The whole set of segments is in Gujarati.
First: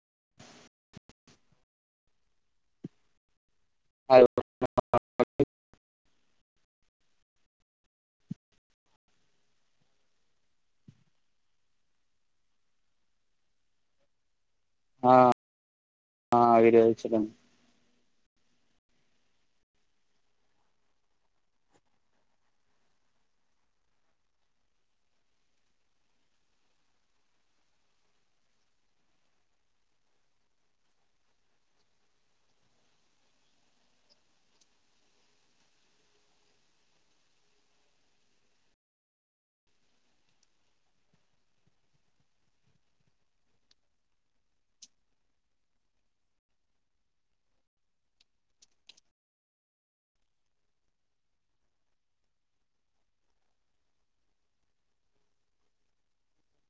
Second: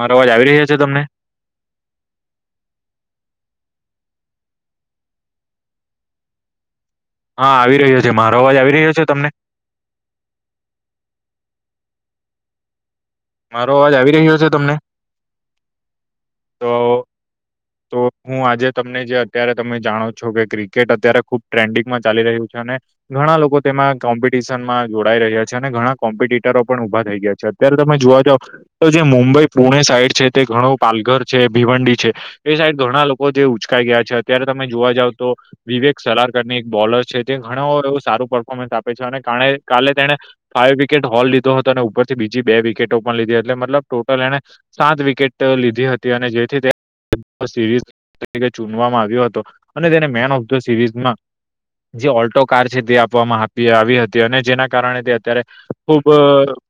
મારો અવાજ આવી રહ્યા છે તમને. આયો તો. હા [unintelligible] હા આવી રહ્યો છે મારો અવાજ આવી રહ્યો છે તમને. મારો અવાજ આવી રહ્યો છે તમને. હા હા તો આવી રહ્યો છે. તો હું આજે તમને જે અત્યારે તમે જાણો છો કે ક્રિકેટ અત્યારે ખુબ ટ્રેન્ડિંગમાં ચાલી રહ્યું છે અને ઘણા લોકો તેમાં કોમ્પિટિશન માં જોડાઈ રહ્યા છે અને ઘણા કોમ્પિટટરો પણ ઉભા થઈ ગયા છે. અત્યારે તમે જોવા જાવ તો જે મુંબઈ પુણે સાઈડ છે તે ઘણું પાલઘર છે ભીવંડી છે. એ સાઈડ ઘણા લોકો જે ઉચકાઈ ગયા છે અત્યારે તમે જોવા જાવ તો. વિવેક સલારકરની એક બોલર છે જે ઘણો એવું સારું પર્ફોર્મન્સ આપે છે અને કારણે કાલે તેળે. ફાવ વિકેટ હોલ લીધો હતો અને ઉપરથી બીજી બે વિકેટો પણ લીધી એલે મતલબ ટોટલ એને સાત વિકેટ લીધી હતી અને જેથી તે. સ [inaudible] તરી ચૂનવામાં આવ્યો હતો અને તેને મેન ઓફ ધ સિરીઝમાં. જે ઓલ્ટો કાર છે તે આપવામાં આવી આવી હતી અને જેના કારણે તે અત્યારે ખુબ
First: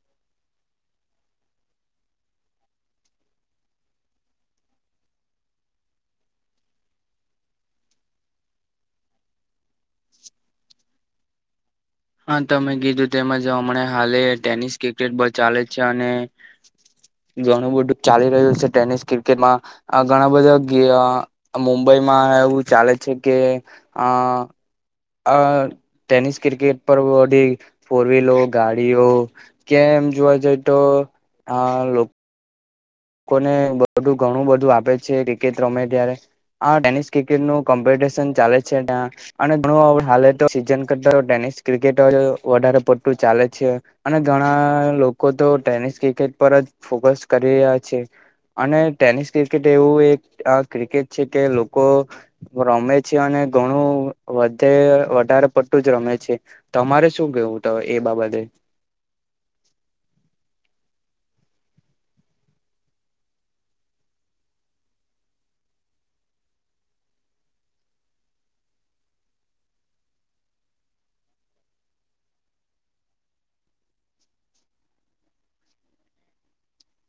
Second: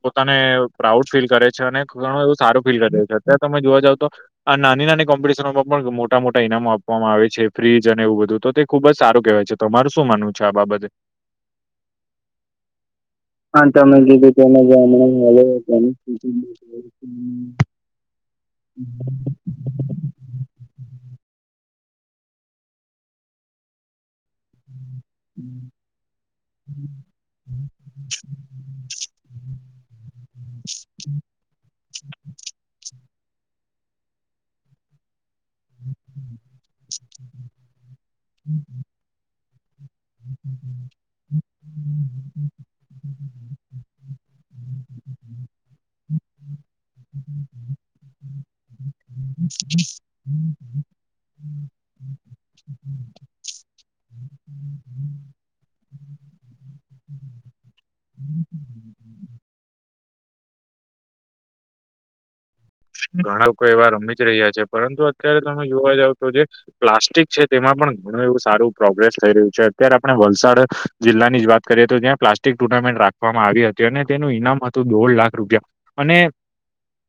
પોતાને પ્રાઉડ ફીલ કરે છે અને ઘણું એવું સારું ફીલ કરીે છે અત્યારે તમે જોવા જાવ તો. આ નાની નાની. કોમ્પટિશમાં પણ મોટા મોટા ઈનામો આપવામાં આવે છે ફ્રીજ અને એવું બધું તો તે ખુબ જ સારું કહેવા છે. તમારું શું માનવું છે આ બાબતે. હા તમે કીધું તેમાં જ હા હમણાં તમે હાલે કીધું તેમ જ ટેનિસ ક્રિકેટ બહુ ચાલે છે હમણાં અને હવે ઘણું બધું ચાલી રહ્યું છે ટેનિસ ક્રિકેટમાં. ઘણા બધા કે મુંબઈમાં એવું ચાલે છે કે અ. [inaudible] આ ટેનિસ ક્રિકેટ પરઢ પૂરવી લોક. ગાડીઓ કેમ એમ જોવા જઈ તો આ. લોકોને બધું ઘણું બધું આપે છે. ક્રિકેટ રમે ત્યારે આ ટેનિસ ક્રિકેટ નું કોમ્પિટશન ચાલે છે ત્યા. અને ઘણું હવે હાલે તો સીઝન કરતા તો ટેનિસ ક્રિકેટ જ વધારે પડતું ચાલે છે. અને ઘણા લોકો તો ટેનિસ ક્રિકેટ પર જ ફોકસ કરી રહ્યા છે. છે. અને ટેનિસ ક્રિકેટ એવું એક આ ક્રિકેટ છે કે લોકો રમે છે અને ઘણું વધે વધારે પડતું જ રમે છે. તમારે શું કેવું તો એ બાબતે. ઘણા લોકો એવા રમી જ રહ્યા છે પરંતુ અત્યારે તમે જોવા જાવ તો જે. પ્લાસ્ટિક છે તેમાં પણ ઘણું એવું સારું પ્રોગ્રેસ થઈ રહ્યું છે અત્યારે આપણે વલસાડ. જિલ્લાની જ વાત કરીએ તો ત્યાં પ્લાસ્ટિક ટુર્નામેન્ટ રાખવામાં આવી હતી અને તેનું ઈનામ હતું દોઢ લાખ રૂપિયા. અને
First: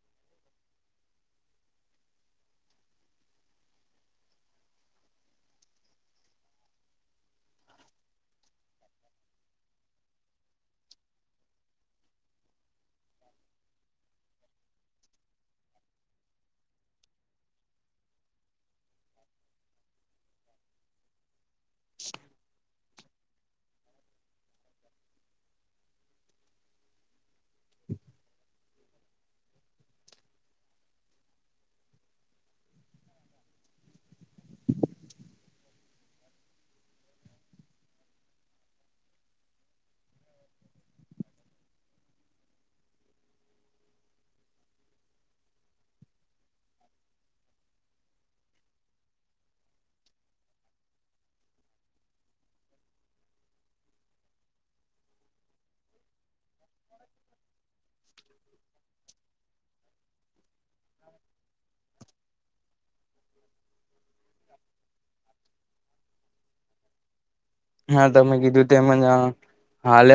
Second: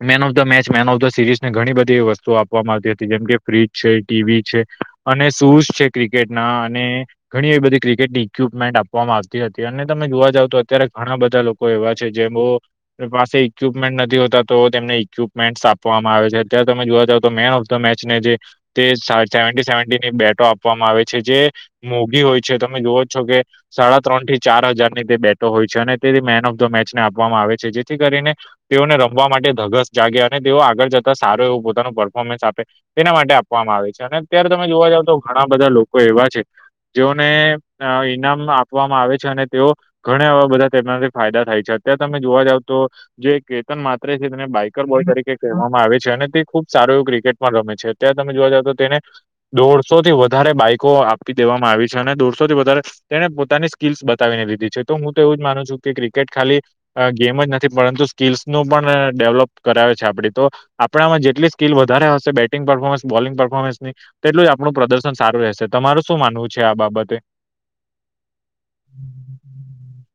man of. The match man of the series ને ઘણી બધી વસ્તુ આપવામાં આવતી હતી જેમ કે ફ્રીજ છે ટીવી છે. અને શૂઝ છે ક્રિકેટના અને ઘણી એવી બધી ક્રિકેટની ક્વિપમેન્ટ આપવામાં આવતી હતી અને તમે જોવા જાવ તો અત્યારે ઘણા બધા લોકો કોઈ એવા છે જેમ હો કોઈ પાસે ઈક્વિપમેન્ટ નથી હોતા તો તેમને ઈક્યું મેન્ટસ આપવામાં આવે છે અત્યારે તમે જોવા જાવ તો મેન ઓફ ધ મેચને જે તે સાઠ સેવન્ટી-સેવન્ટી ની બેટો આપવામાં આવે છે જે મોગી હોય છે તમે જોવો જ છો કે સાડા ત્રણ થી ચાર હજાર ની તે બેટો હોય છે અને તે મેન ઓફ ધ મેચને આપવામાં આવે છે જેથી કરીને તેઓને રમવા માટે ધગસ જાગે અને તેઓ આગળ જતા સારું એવું પોતાનું પરફોર્મન્સ આપે. તેના માટે આપવામાં આવે છે અને અત્યારે તમે જોવા જાવ તો ઘણા બધા લોકો એવા છે. જેઓને અ ઈનામ આપવામાં આવે છે અને તેઓ ઘણા એવા બધા તેમનાથી ફાયદા થાય છે અત્યારે તમે જોવા જાવ તો જે કેતન માત્રે છે તેને બાઈક ક્રિકેટ બોય તરીકે કહેવામાં આવે છે અને તે ખુબ સારું એવું ક્રિકેટમાં રમે છે અત્યારે તમે જોવા જઓ તો તેને દોઢસો થી વધારે બાઈકો આપી દેવામાં આવી છે અને દોઢસો થી વધારે તેણે પોતાની સ્કિલ્સ બતાવીને દીધી છે તો હું તો એવું જ માનું છું કે ક્રિકેટ ખાલી આ ગેમ જ નથી પરંતુ સ્કીલ્સ નું પણ અ ડેવલોપ કરાવે છે આપડી તો આપણામાં જેટલી સ્કીલ વધારે હશે બેટિંગ પરફોર્મન્સ બોલિંગ પરફોમન્સની તેટલું જ આપણું પ્રદર્શન સારું રહેશે તમાર શું માનવું છે આ બાબતે? હા તમે કીધું તેમજ હા એ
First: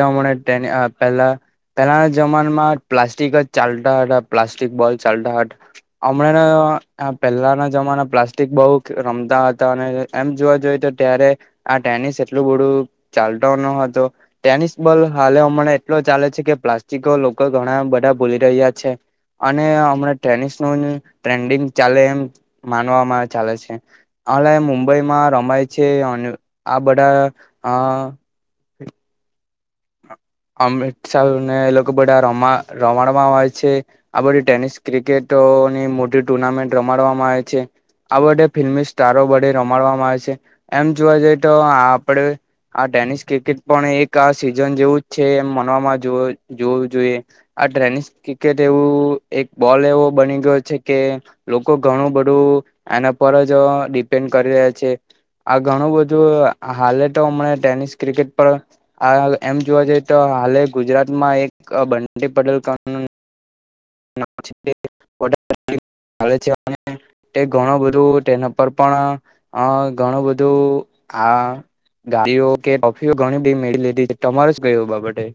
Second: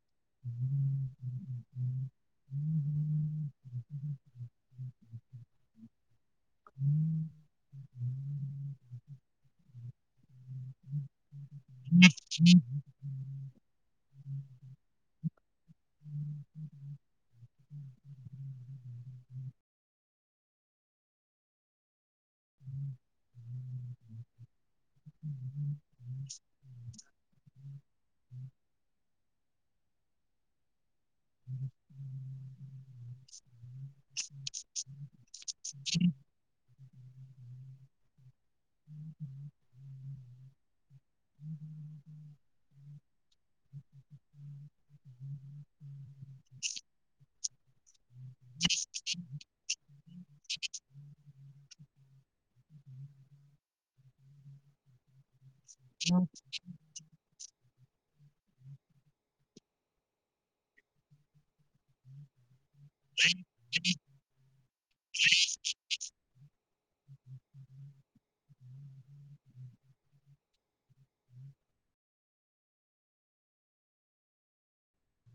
હાલે ટેન અ પહેલા પેલાના જમાનામાં પ્લાસ્ટિક જ ચાલતા હતા પ્લાસ્ટિક બોલ ચાલતા હતા. હમણાં પહેલાના જમાના પ્લાસ્ટિક બહુ રમતા હતા અને એમ જોવા જોઈએ તો ત્યારે આ ટેનીસ નું ચાલતો ન હતો ટેનિસ બોલ હાલે હમ એટલો ચાલે છે કે પ્લાસ્ટિક લોકો લોકો ઘણા બધા ભૂલી રહ્યા છે. અને હમણાં ટેનિસ ન ટ્રેન્ડિંગ ચાલે એમ. માનવામાં ચાલે છે હલે મુંબઈમાં રમાય છે અને આ બધા હા. અ અમૃતસર ને એ લોકો બધા રમા રમાડવામાં આવે છે. આ બધી ટેનિસ ક્રિકેટોની મોટી ટુર્નામેન્ટ રમાડવામાં આવે છે. આ બધે ફિલ્મી સ્ટારો વડે રમાડવામાં આવે છે એમ જોવા જઈએ તો આપડે આ ટેનિસ ક્રિકેટ પણ એક આ સિઝન જેવું જ છે એમ મનવામાં જોવું જોઈએ. આ ટ્રેનિસ ક્રિકેટ એવું એક બોલ એવો બની ગયો છે કે લોકો ઘણું બધું એના પર જ ડિપેન્ડ કરી રહ્યા છે. આ ઘણું બધું હાલે તો હમણા ટેનિસ ક્રિકેટ પર આ હાલ એમ જોવા જઈએ તો હાલે ગુજરાતમાં એક બંટી પડલ ગામનું [inaudible] [unintelligible] તે ઘણું બધું તેના પર પણ અ ઘણું બધું આ ગાડીઓ કે ટોફીઓ ઘણી બધી મેળી લીધી તમારે જ ગયો બાબતે?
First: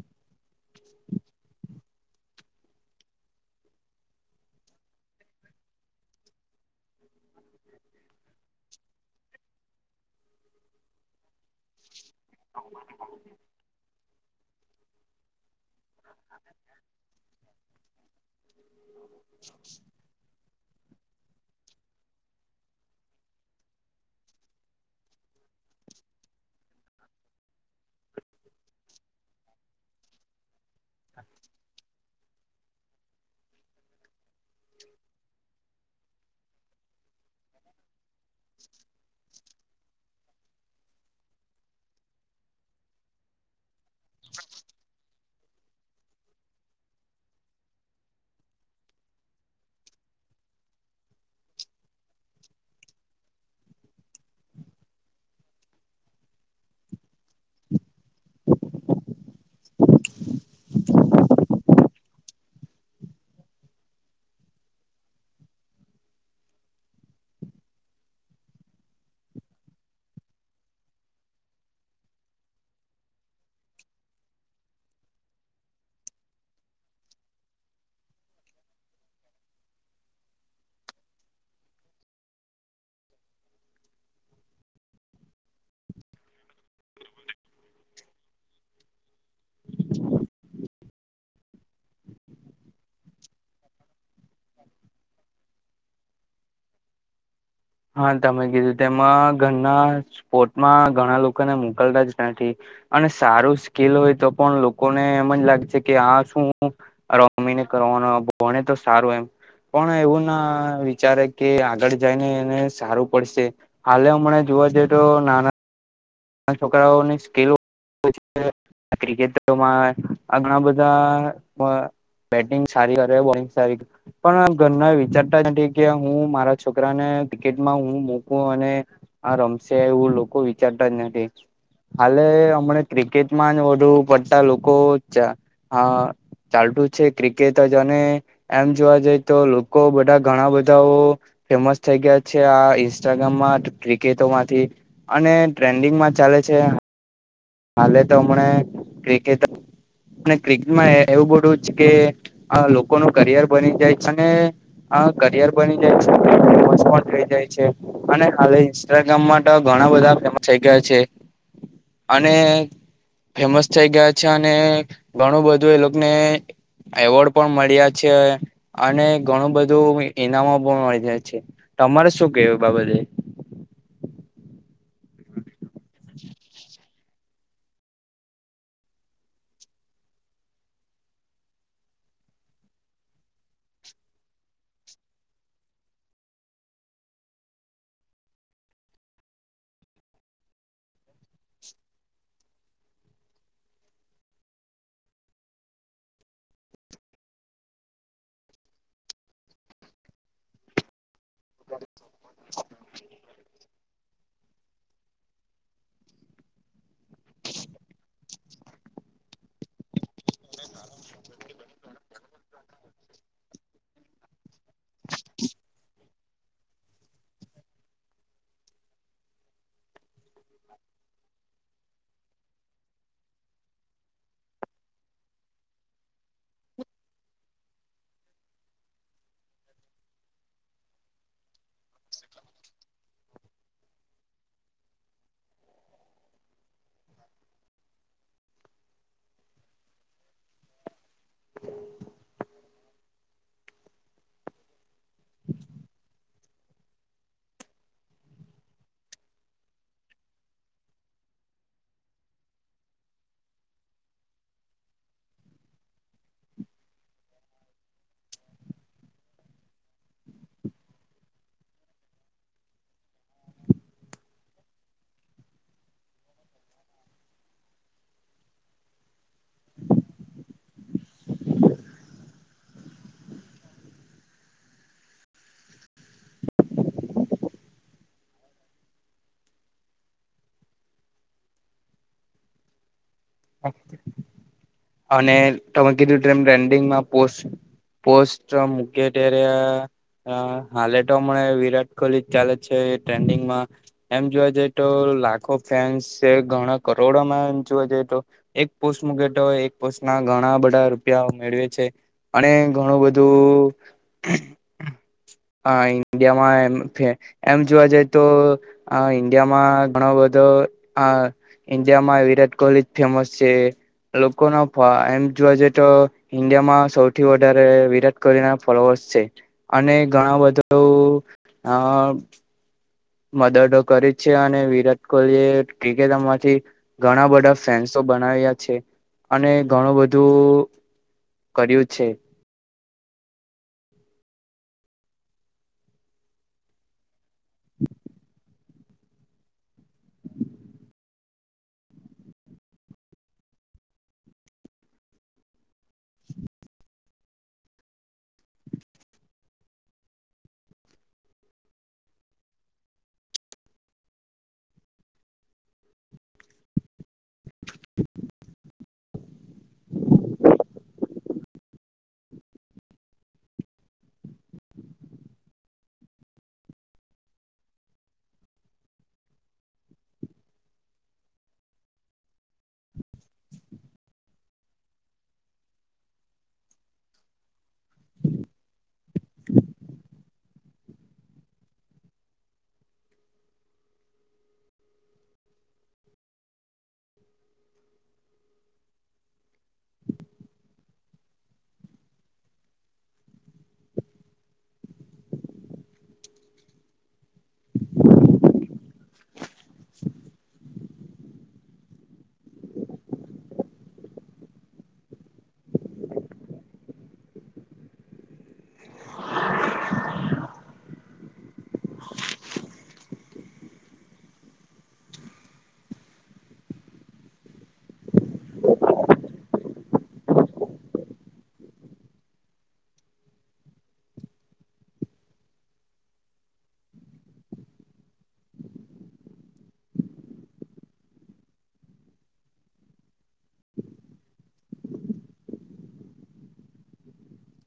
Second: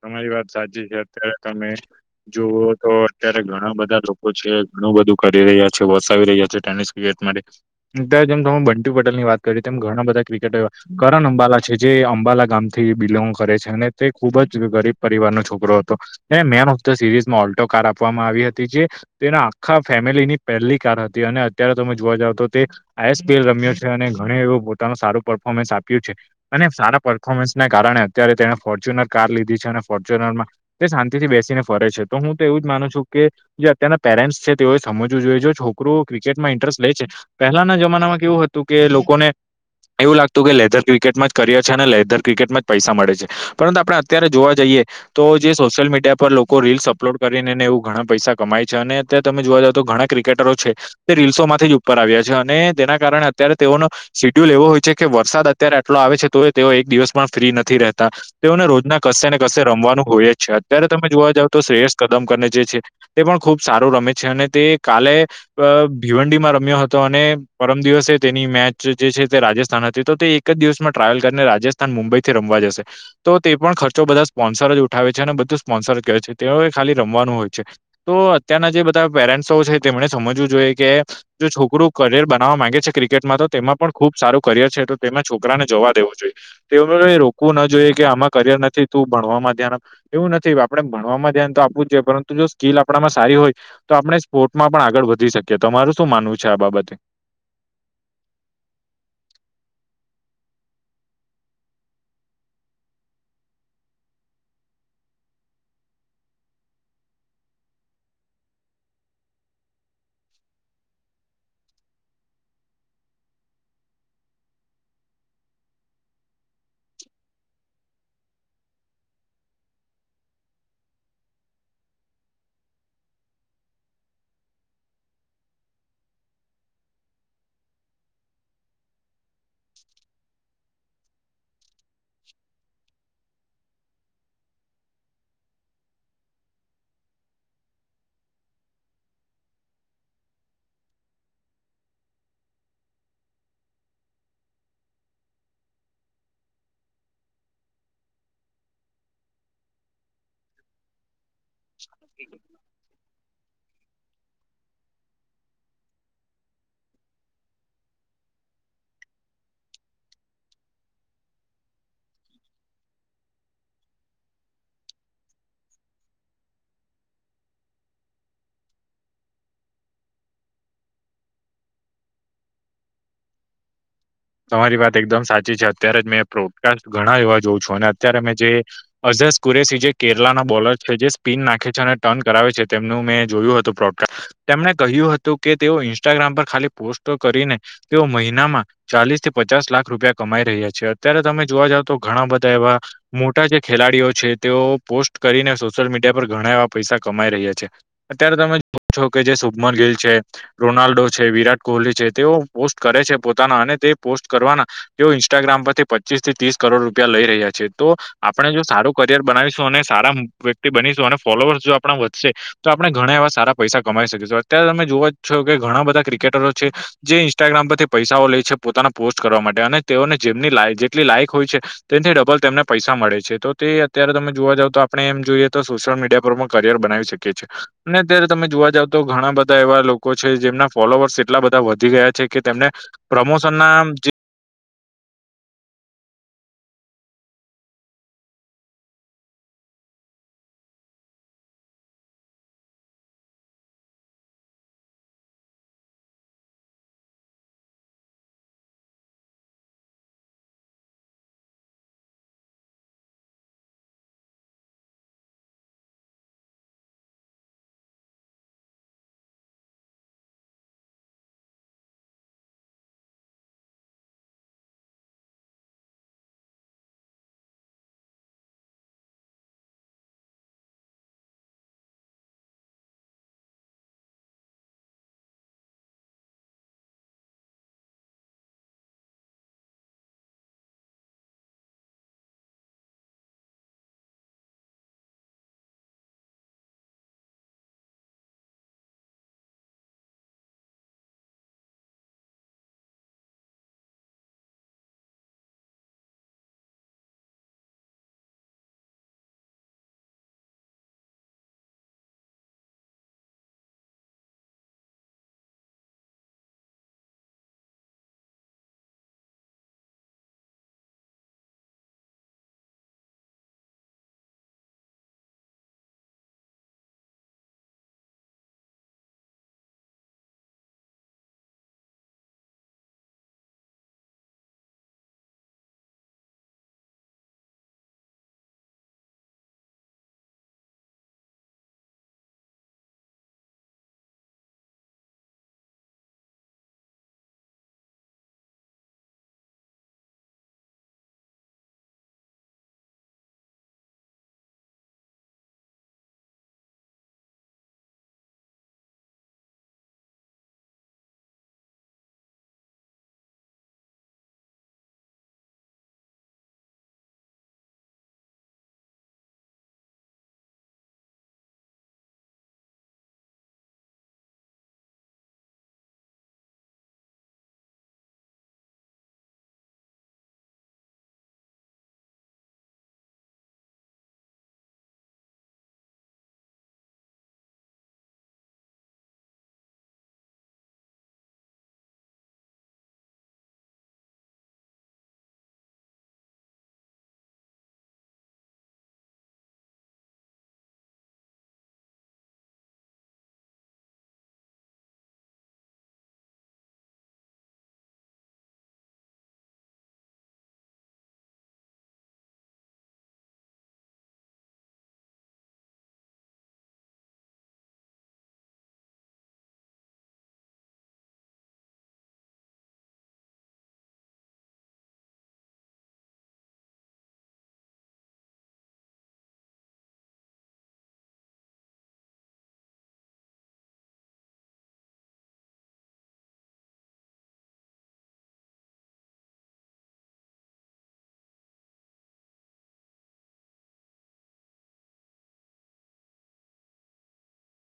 તમારી વાત સાચી છે અત્યારે તમે જોઓ તો અત્યારે ઘણા બધા લોકો છે ઘણું બધું કરી રહ્યા છે વસાવી રહ્યા છે ટેનિસ. ઉ એસ માટે ત્યારે જેમ તમે બંટી પટેલ ની વાત કરી તેમ ઘણા બધા ક્રિકેટરો એવા કરન અંબાલા છે જે અંબાલા ગામથી બિલોંગ કરે છે અને તે ખૂબ જ ગરીબ પરિવારનો છોકરો હતો એને મેન ઓફ ધ સિરીઝ માં ઓલ્ટો કાર આપવામાં આવી હતી જે તેના આખા ફેમિલીની પહેલી કાર હતી અને અત્યારે તમે જોવા જાવ તો તે આઈ એસ પી એલ રમ્યો છે અને ઘણ એવું પોતાનું સારું પરર્ફોર્મન્સ આપ્યું છે. અને સારા પરર્ફોર્મન્સને કારણે અત્યારે તેને ફોર્ચ્યુનર કાર લીધી છે અને ફોર્ચ્યુનરમાં તે શાંતિ થી બેસીને ફરે છે. તો હું તો એવું જ માનું છું કે જે અત્યારના પેરેન્ટ્સ છે તેઓએ સમજવું જોઈએ જો છોકરોઓ ક્રિકેટમાં ઇન્ટરેસ્ટ લે છે. પહેલાના જમાનામાં કેવું હતું કે લોકોને એવું લાગતું કે લેધર ક્રિકેટમાં જ કરિયર છે અને લેધર ક્રિકેટમાં જ પૈસા મળે છે પરંતુ આપડ અત્યારે જોવા જઈએ તો જે સોશિયલ મીડિયા પર લોકો રીલ્સ અપલોડ કરીને ને એવું ઘણા પૈસા કમાય છે અને અત્યારે તમે જોવા જાવ તો ઘણા ક્રિકેટ તે રીલ્સો માંથી જ ઉપર આવ્યા છે અને તેના કારણે અત્યારે તેઓનો શિડ્યુલ એવો હોય છે કે વરસાદ અત્યારે આટલો આવે છે તો તેઓ એક દિવસમાં ફ્રી નથી રહેતા તેઓને રોજના કશે ને કશે રમવાનું હોય જ છે અત્યારે તમે જોવા જાઓ તો શ્રેયસ કદમ તે પણ ખૂબ સારું રમે છે અને તે કાલે અ ભીવંડીમાં રમ્યો હતો અને પરમ દિવસે તેની મેચ જે છે તે રાજસ્થાન હતી તો તે એક એક જ દિવસમાં ટ્રાવેલ કરીને રાજસ્થાન મુંબઈ થી રમવા જશે તો તે પણ ખર્ચ બધા સ્પોન્સર જ ઉઠાવે છે અને બધું સ્પોન્સર કહે છે તેઓ ખાલી રમવાનું હોય છે. તો અત્યારના જે બધા પેરેન્ટ્સો છે તેમણે સમજવું જોઈએ કે જો છોકરું કરિયર બનાવવા માંગે છે ક્રિકેટમાં તો તેમાં પણ ખુબ સારું કરિયર છે તો તેમાં છોકરાને જોવા દેવો જોઈએ. તે એ રોકવું ના જોઈએ કે આમાં કરિયર નથી તું ભણવામાં ધ્યાન એવું નથી આપ આપણે ભણવામાં ધ્યાન તો આપવું જ જોઈએ પરંતુ જો સ્કીિલ આપણામાં સારી હોય તો આપણે સ્પોર્ટમાં પણ આગળ વધી શકીએ તો તમારું શું માનવું છે આ બાબતે. હા તમે કીધું તેમાં ઘરના સ્પોટમાં ઘણા લોકોને મોકલતા જ નથી. અને સારું સ્કીલ હોય તો પણ લોકોને એમજ લાગે છે કે આ શું આ રમીને કરવાનો ભણે તો સારું એમ. પણ એવું ના વિચારે કે આગળ જઈને. ને સારું પડશે હાલે હમણા જોવા જઈએ તો ના ના છોકરાઓ ની સ્કેલો [unintelligible] ક્રિકેટરોમાં ઘણા બધા બેટિંગ સારી કરે બોલિંગ સારી પણ ઘરના વિચારતા નથી કે હું મારા છોકરાને ક્રિકેટમાં હું મૂકું અને હા રમશે એવું લોકો વિચારતા જ નથી. હાલે હમણા ક્રિકેટમાં જ વધુ પડતા લોકો ચાલતું છે ક્રિકેટ જ ને એમ જોવા જઈ તો લોકો બધા ઘણા બધાઓ ફેમસ થઈ ગયા છે આ ઇન્સ્ટાગ્રામમાં ક્રિકેટો માંથી અને ટ્રેન્ડિંગમાં ચાલે છે. હાલે તો હમણા ક્રિકેટ અને ક્રિકેટમાં એવું બધું કે આ લોકો નું કરિયર બની જાય અને હા કરિયર બની જાય છે [unintelligible] થઈ જાય છે. અને હાલે ઇન્સ્ટાગ્રામ માતો ઘણા બધા ફેમસ થઈ ગયા છે. અને ફેમસ થઈ ગયા છે અને ઘણું બધું એ લોકને એવોર્ડ પણ મળ્યા છે અને ઘણું બધું ઈનામો પણ મળી છે તમારે શું કેવું એ બાબતે તમારી વાત એકદમ સાચી છે અત્યારે જ મેં પ્રોડકાસ્ટ ઘણા એવા જોઉં છું અને અત્યારે મેં જે અઝસ કુરેશી જે કેરલાના બોલર છે જે સ્પિન નાખે છે અને ટર્ન કરાવે છે તેમનું મેં જોયું હતું પ્રોડકા તેમણે કહ્યું હતું કે તેઓ ઇન્સ્ટાગ્રામ પર ખાલી પોસ્ટો કરીને તેઓ મહિનામાં ચાલીસ થી પચાસ લાખ રૂપિયા કમાઈ રહ્યા છે અત્યારે તમે જોવા જાવ તો ઘણા બધા એવા મોટા જે ખેલાડીઓ છે તેઓ પોસ્ટ કરીને સોશિયલ મીડિયા પર ઘણા એવા પૈસા કમાઈ રહ્યા છે. અત્યારે તમે જો છો કે જે સુભમન ગિલ છે. રોનાલ્ડો છે, વિરાટ કોહલી છે તેઓ પોસ્ટ કરે છે પોતાના અને તે પોસ્ટ કરવાના તેઓ ઇન્સ્ટાગ્રામ પરથી પચીસ થી ત્રીસ કરોડ રૂપિયા લઈ રહ્યા છે. તો આપણે જો સારું કરિયર બનાવીશું અને સારા વ્યક્તિ બનીશું અને ફોલોઅર્સ જો આપણા વધશે તો આપણે ઘણા એવા સા પૈસા કમાઈ શકીએ અત્યારે તમે જોવા જ છો કે ઘણા બધા ક્રિકેટરો છે જે ઇન્સ્ટાગ્રામ પરથી પૈસાઓ લે છે પોતાના પોસ્ટ કરવા માટે અને તેઓને જેમની લાય જેટલી લાયક હોય છે. તેથી ડબલ તેમને પૈસા મળે છે તો તે અત્યારે તમે જોવા જાવ તો આપણે એમ જોઈએ તો સોશિયલ મીડિયા કરિયર બનાવી શકીએ છીએ. અને અત્યારે તમે જોવા જાવ તો ઘણા બધા એવા લોકો છે જેમના ફોલોઅર્સ એટલા બધા વધી ગયા છે કે તેમને પ્રમોશન ના અને તમે કીધું ટ્રેડિંગમાં પોસ્ટ પોસ્ટ મુંકિયે ત્યારે હ હાલે તો હમણા વિરાટ કોહલી ચાલે છે ટ્રેન્ડિંગમાં. એમ જોવા જઈએ તો લાખો ફેન્સ છે ઘણા કરોડોમાં એમ જોવા જઈએ તો એક પોસ્ટ મકેટો એક પોસ્ટ ના ઘણા બધા રૂપિયા મેળવે છે. અને ઘણું બધું હા ઇન્ડિયામાં એ એમ જોવા જઈ તો હ ઇન્ડિયામાં ઘણો બધો આ ઇન્ડિયામાં વિરાટ કોહલી ફેમસ છે લોકો ના એમ જોવા જઈએ તો ઈન્ડિયામાં સૌથી વધારે વિરાટ કોહલી ના ફોલોઅર્સ છે. અને ઘણા બધું અ મદદો કરે જ છે અને વિરાટ કોહલી એ ક્રિકેટમાંથી ઘણા બધા ફેન્સો બનાવ્યા છે અને ઘણું બધું કર્યું છે.